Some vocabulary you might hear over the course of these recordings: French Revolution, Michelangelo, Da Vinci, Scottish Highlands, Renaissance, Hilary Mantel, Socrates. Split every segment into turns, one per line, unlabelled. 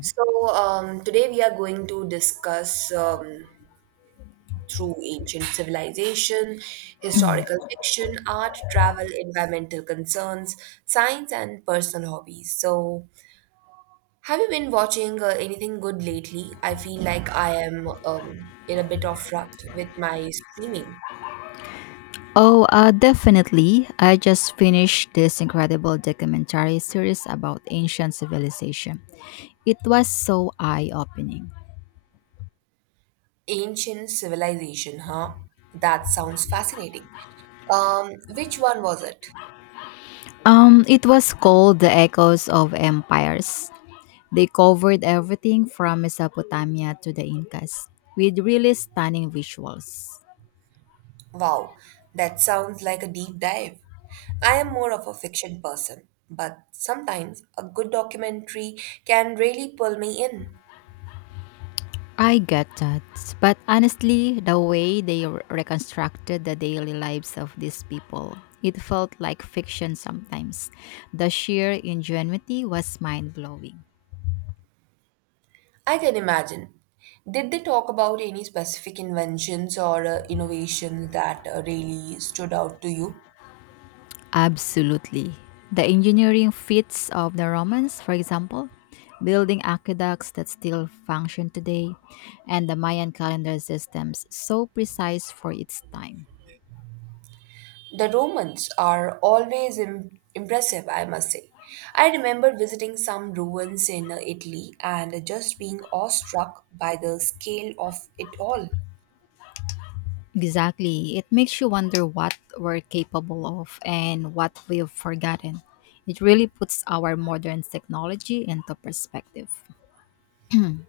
Today we are going to discuss through ancient civilization, historical fiction, art, travel, environmental concerns, science, and personal hobbies. So, have you been watching anything good lately? I feel like I am in a bit of rut with my streaming.
Oh, definitely. I just finished this incredible documentary series about ancient civilization. It was so eye-opening.
Ancient civilization, huh? That sounds fascinating. Which one was it?
It was called The Echoes of Empires. They covered everything from Mesopotamia to the Incas with really stunning visuals.
Wow, that sounds like a deep dive. I am more of a fiction person, but sometimes a good documentary can really pull me in.
I get that. But honestly, the way they reconstructed the daily lives of these people, it felt like fiction sometimes. The sheer ingenuity was mind blowing.
I can imagine. Did they talk about any specific inventions or innovations that really stood out to you?
Absolutely. The engineering feats of the Romans, for example, building aqueducts that still function today, and the Mayan calendar systems, so precise for its time.
The Romans are always impressive, I must say. I remember visiting some ruins in Italy and just being awestruck by the scale of it all.
Exactly. It makes you wonder what we're capable of and what we've forgotten. It really puts our modern technology into perspective.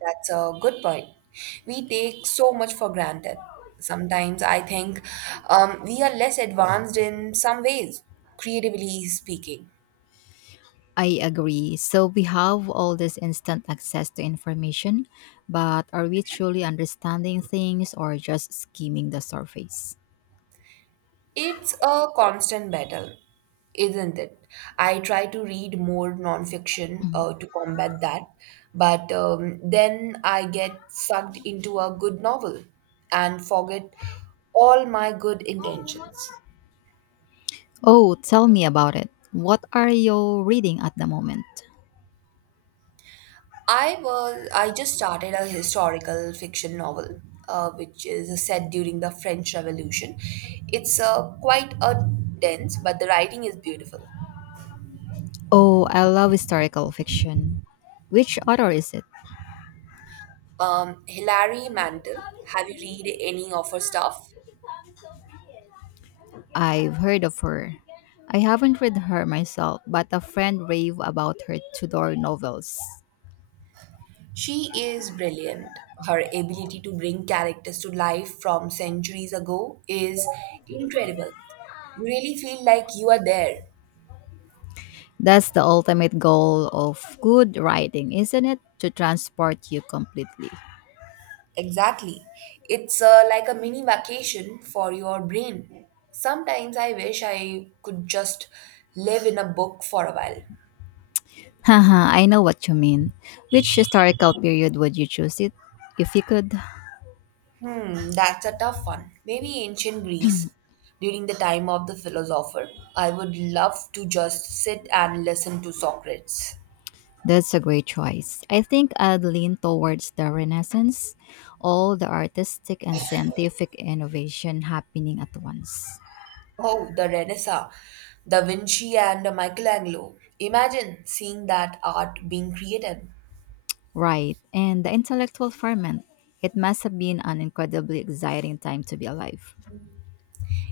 That's a good point. We take so much for granted. Sometimes I think we are less advanced in some ways, creatively speaking.
I agree. So we have all this instant access to information, but are we truly understanding things or just skimming the surface?
It's a constant battle, isn't it? I try to read more nonfiction to combat that, but then I get sucked into a good novel and forget all my good intentions.
Oh, tell me about it. What are you reading at the moment?
I just started a historical fiction novel, which is set during the French Revolution. It's quite a dense, but the writing is beautiful.
Oh, I love historical fiction. Which author is it?
Hilary Mantel, have you read any of her stuff?
I've heard of her. I haven't read her myself, but a friend raved about her Tudor novels.
She is brilliant. Her ability to bring characters to life from centuries ago is incredible. You really feel like you are there.
That's the ultimate goal of good writing, isn't it? To transport you completely.
Exactly. It's like a mini vacation for your brain. Sometimes I wish I could just live in a book for a while.
Haha, I know what you mean. Which historical period would you choose it if you could?
Hmm, that's a tough one. Maybe ancient Greece during the time of the philosopher. I would love to just sit and listen to Socrates.
That's a great choice. I think I'd lean towards the Renaissance, all the artistic and scientific innovation happening at once.
Oh, the Renaissance, Da Vinci and Michelangelo. Imagine seeing that art being created.
Right, and the intellectual ferment. It must have been an incredibly exciting time to be alive.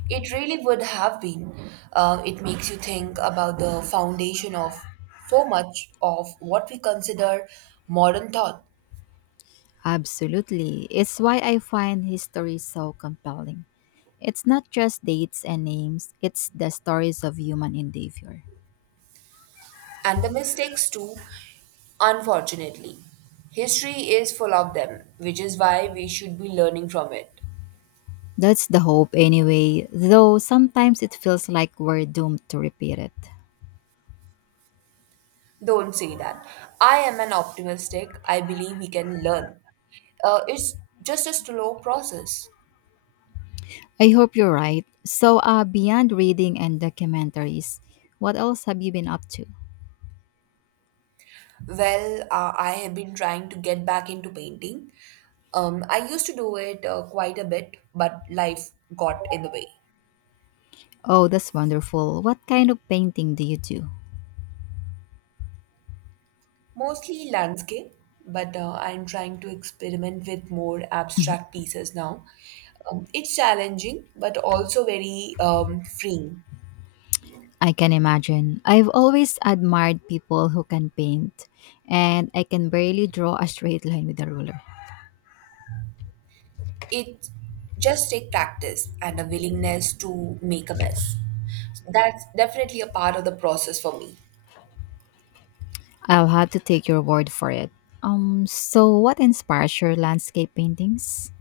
It really would have been. It makes you think about the foundation of so much of what we consider modern thought
Absolutely. It's why I find history so compelling. It's not just dates and names, it's the stories of human endeavor.
and the mistakes too, unfortunately. History is full of them, which is why we should be learning from it.
That's the hope, anyway, though sometimes it feels like we're doomed to repeat it.
Don't say that. I am an optimistic. I believe we can learn. It's just a slow process.
I hope you're right. So, beyond reading and documentaries, what else have you been up to?
Well, I have been trying to get back into painting. I used to do it quite a bit, but life got in the way.
Oh, that's wonderful. What kind of painting do you do?
Mostly landscape, but I'm trying to experiment with more abstract pieces now. It's challenging, but also very freeing.
I can imagine. I've always admired people who can paint, and I can barely draw a straight line with a ruler.
It just take practice and a willingness to make a mess. That's definitely a part of the process for me.
I'll have to take your word for it. So what inspires your landscape paintings?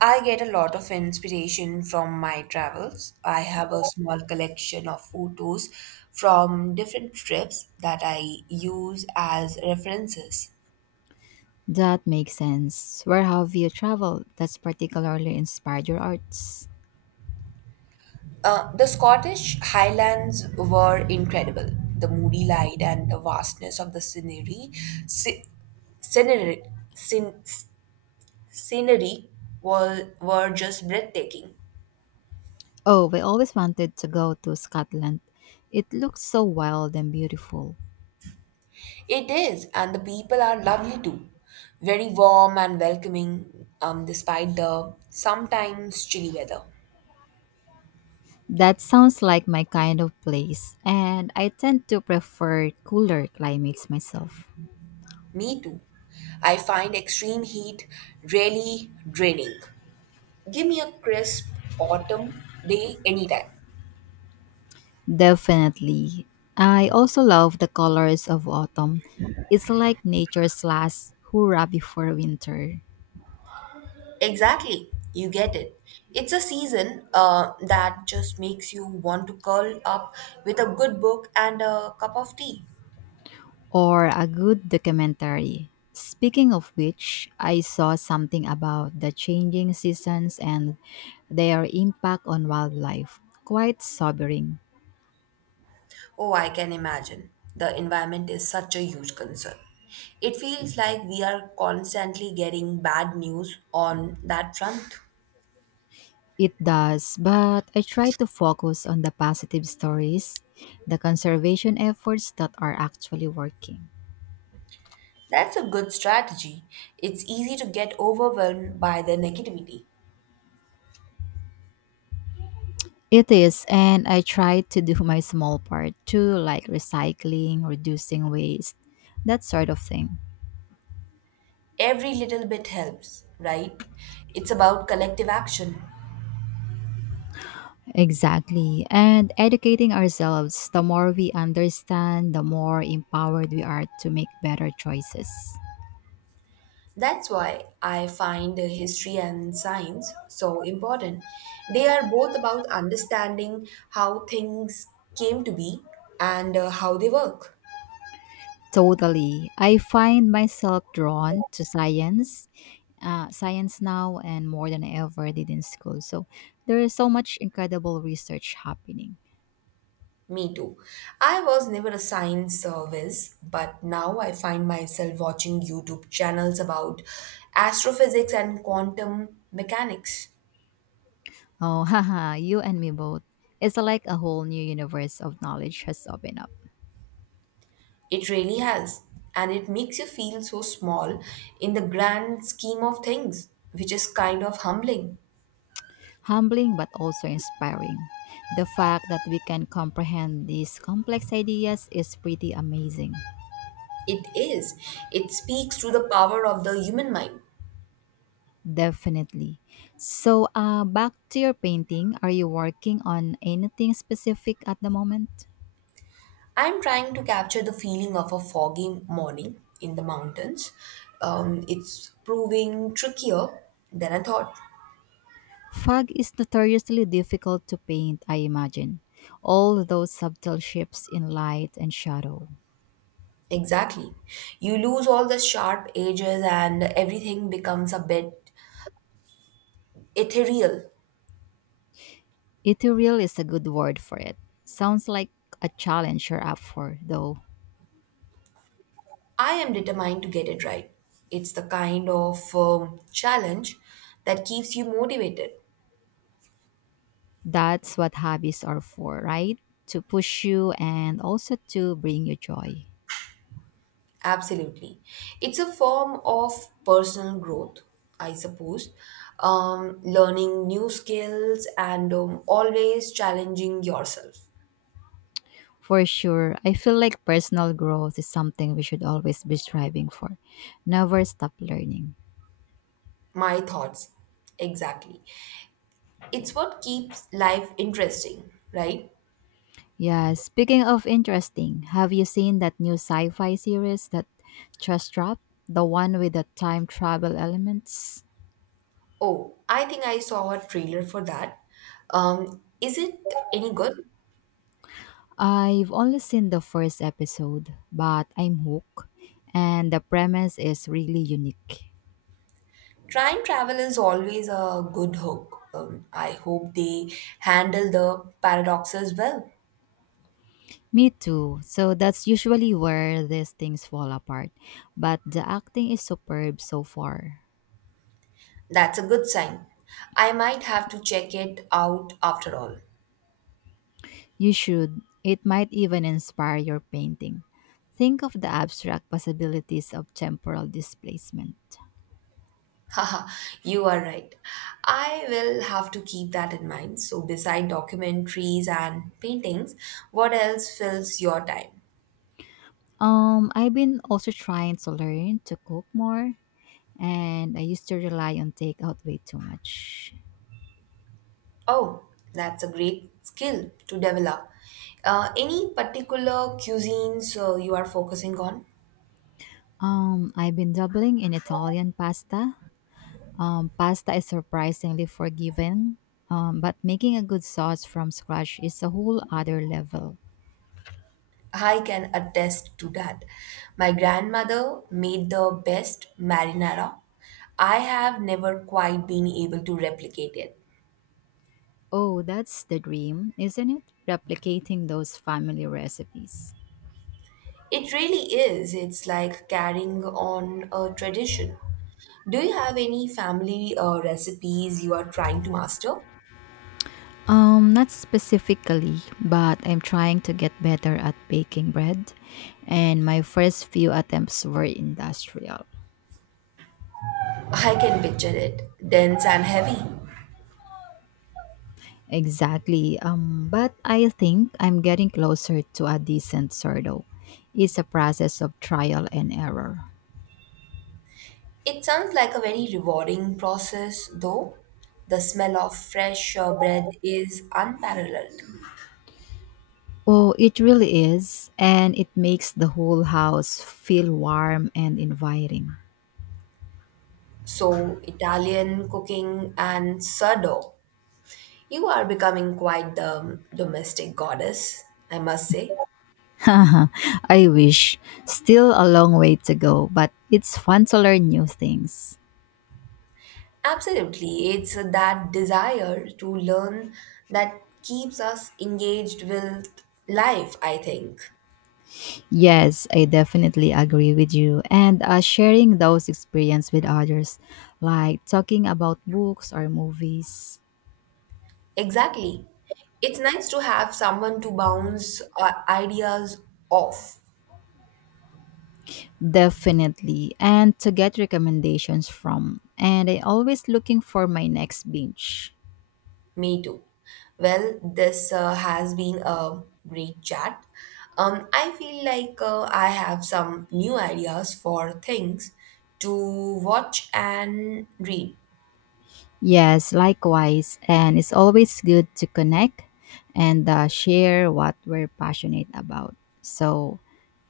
I get a lot of inspiration from my travels. I have a small collection of photos from different trips that I use as references.
That makes sense. Where have you traveled that's particularly inspired your arts?
The Scottish Highlands were incredible. The moody light and the vastness of the scenery, sce- scenery, scen- scenery were just breathtaking.
Oh, we always wanted to go to Scotland. It looks so wild and beautiful.
It is, and the people are lovely too. Very warm and welcoming, despite the sometimes chilly weather.
That sounds like my kind of place, and I tend to prefer cooler climates myself.
Me too. I find extreme heat really draining. Give me a crisp autumn day anytime.
Definitely. I also love the colors of autumn. It's like nature's last hurrah before winter.
Exactly, you get it. It's a season that just makes you want to curl up with a good book and a cup of tea.
Or a good documentary. Speaking of which, I saw something about the changing seasons and their impact on wildlife. Quite sobering.
Oh, I can imagine. The environment is such a huge concern. It feels like we are constantly getting bad news on that front.
It does, but I try to focus on the positive stories, the conservation efforts that are actually working.
That's a good strategy. It's easy to get overwhelmed by the negativity.
It is, and I try to do my small part too, like recycling, reducing waste, that sort of thing.
Every little bit helps, right? It's about collective action.
Exactly. And educating ourselves, the more we understand, the more empowered we are to make better choices.
That's why I find history and science so important. They are both about understanding how things came to be and how they work.
Totally. I find myself drawn to science, science now and more than I ever did in school. So there is so much incredible research happening.
Me too. I was never a science service, but now I find myself watching YouTube channels about astrophysics and quantum mechanics.
Oh, haha, you and me both. It's like a whole new universe of knowledge has opened up.
It really has. And it makes you feel so small in the grand scheme of things, which is kind of humbling.
Humbling but also inspiring. The fact that we can comprehend these complex ideas is pretty amazing.
It is. It speaks to the power of the human mind.
Definitely. So, back to your painting. Are you working on anything specific at the moment?
I'm trying to capture the feeling of a foggy morning in the mountains. It's proving trickier than I thought.
Fog is notoriously difficult to paint, I imagine. All those subtle shifts in light and shadow.
Exactly. You lose all the sharp edges and everything becomes a bit ethereal.
Ethereal is a good word for it. Sounds like a challenge you're up for, though.
I am determined to get it right. It's the kind of challenge that keeps you motivated.
That's what hobbies are for, right? To push you and also to bring you joy.
Absolutely. It's a form of personal growth, I suppose. Learning new skills and always challenging yourself.
For sure, I feel like personal growth is something we should always be striving for. Never stop learning.
My thoughts. Exactly. It's what keeps life interesting, right?
Yeah, speaking of interesting, have you seen that new sci fi series that just dropped? The one with the time travel elements?
Oh, I think I saw a trailer for that. Is it any good?
I've only seen the first episode, but I'm hooked, and the premise is really unique.
Time travel is always a good hook. I hope they handle the paradoxes well.
Me too. So that's usually where these things fall apart, but the acting is superb so far.
That's a good sign. I might have to check it out after all.
You should. It might even inspire your painting. Think of the abstract possibilities of temporal displacement.
Haha, you are right. I will have to keep that in mind. So, beside documentaries and paintings, what else fills your time?
I've been also trying to learn to cook more, and I used to rely on takeout way too much.
Oh, that's a great skill to develop. Any particular cuisines you are focusing on?
I've been dabbling in Italian pasta. Pasta is surprisingly forgiving, but making a good sauce from scratch is a whole other level.
I can attest to that. My grandmother made the best marinara. I have never quite been able to replicate it.
Oh, that's the dream, isn't it? Replicating those family recipes.
It really is. It's like carrying on a tradition. Do you have any family recipes you are trying to master?
Not specifically, but I'm trying to get better at baking bread, and my first few attempts were industrial.
I can picture it. Dense and heavy.
Exactly. But I think I'm getting closer to a decent sourdough. It's a process of trial and error.
It sounds like a very rewarding process, though. The smell of fresh bread is unparalleled.
Oh, it really is, and it makes the whole house feel warm and inviting.
So, Italian cooking and sourdough. You are becoming quite the domestic goddess, I must say.
I wish. Still a long way to go, but it's fun to learn new things.
Absolutely. It's that desire to learn that keeps us engaged with life, I think.
Yes, I definitely agree with you. And sharing those experiences with others, like talking about books or movies.
Exactly. It's nice to have someone to bounce ideas off.
Definitely, and to get recommendations from. And I always looking for my next binge.
Me too. Well, this has been a great chat. I feel like I have some new ideas for things to watch and read.
Yes, likewise, and it's always good to connect and share what we're passionate about. So,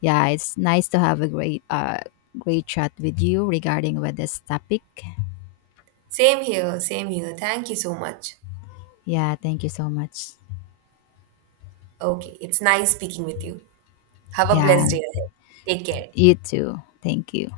yeah, it's nice to have a great chat with you regarding with this topic.
Same here, same here. Thank you so much.
Yeah, thank you so much.
Okay, it's nice speaking with you. Have a
Yeah,
blessed day ahead. Take care.
you too. Thank you.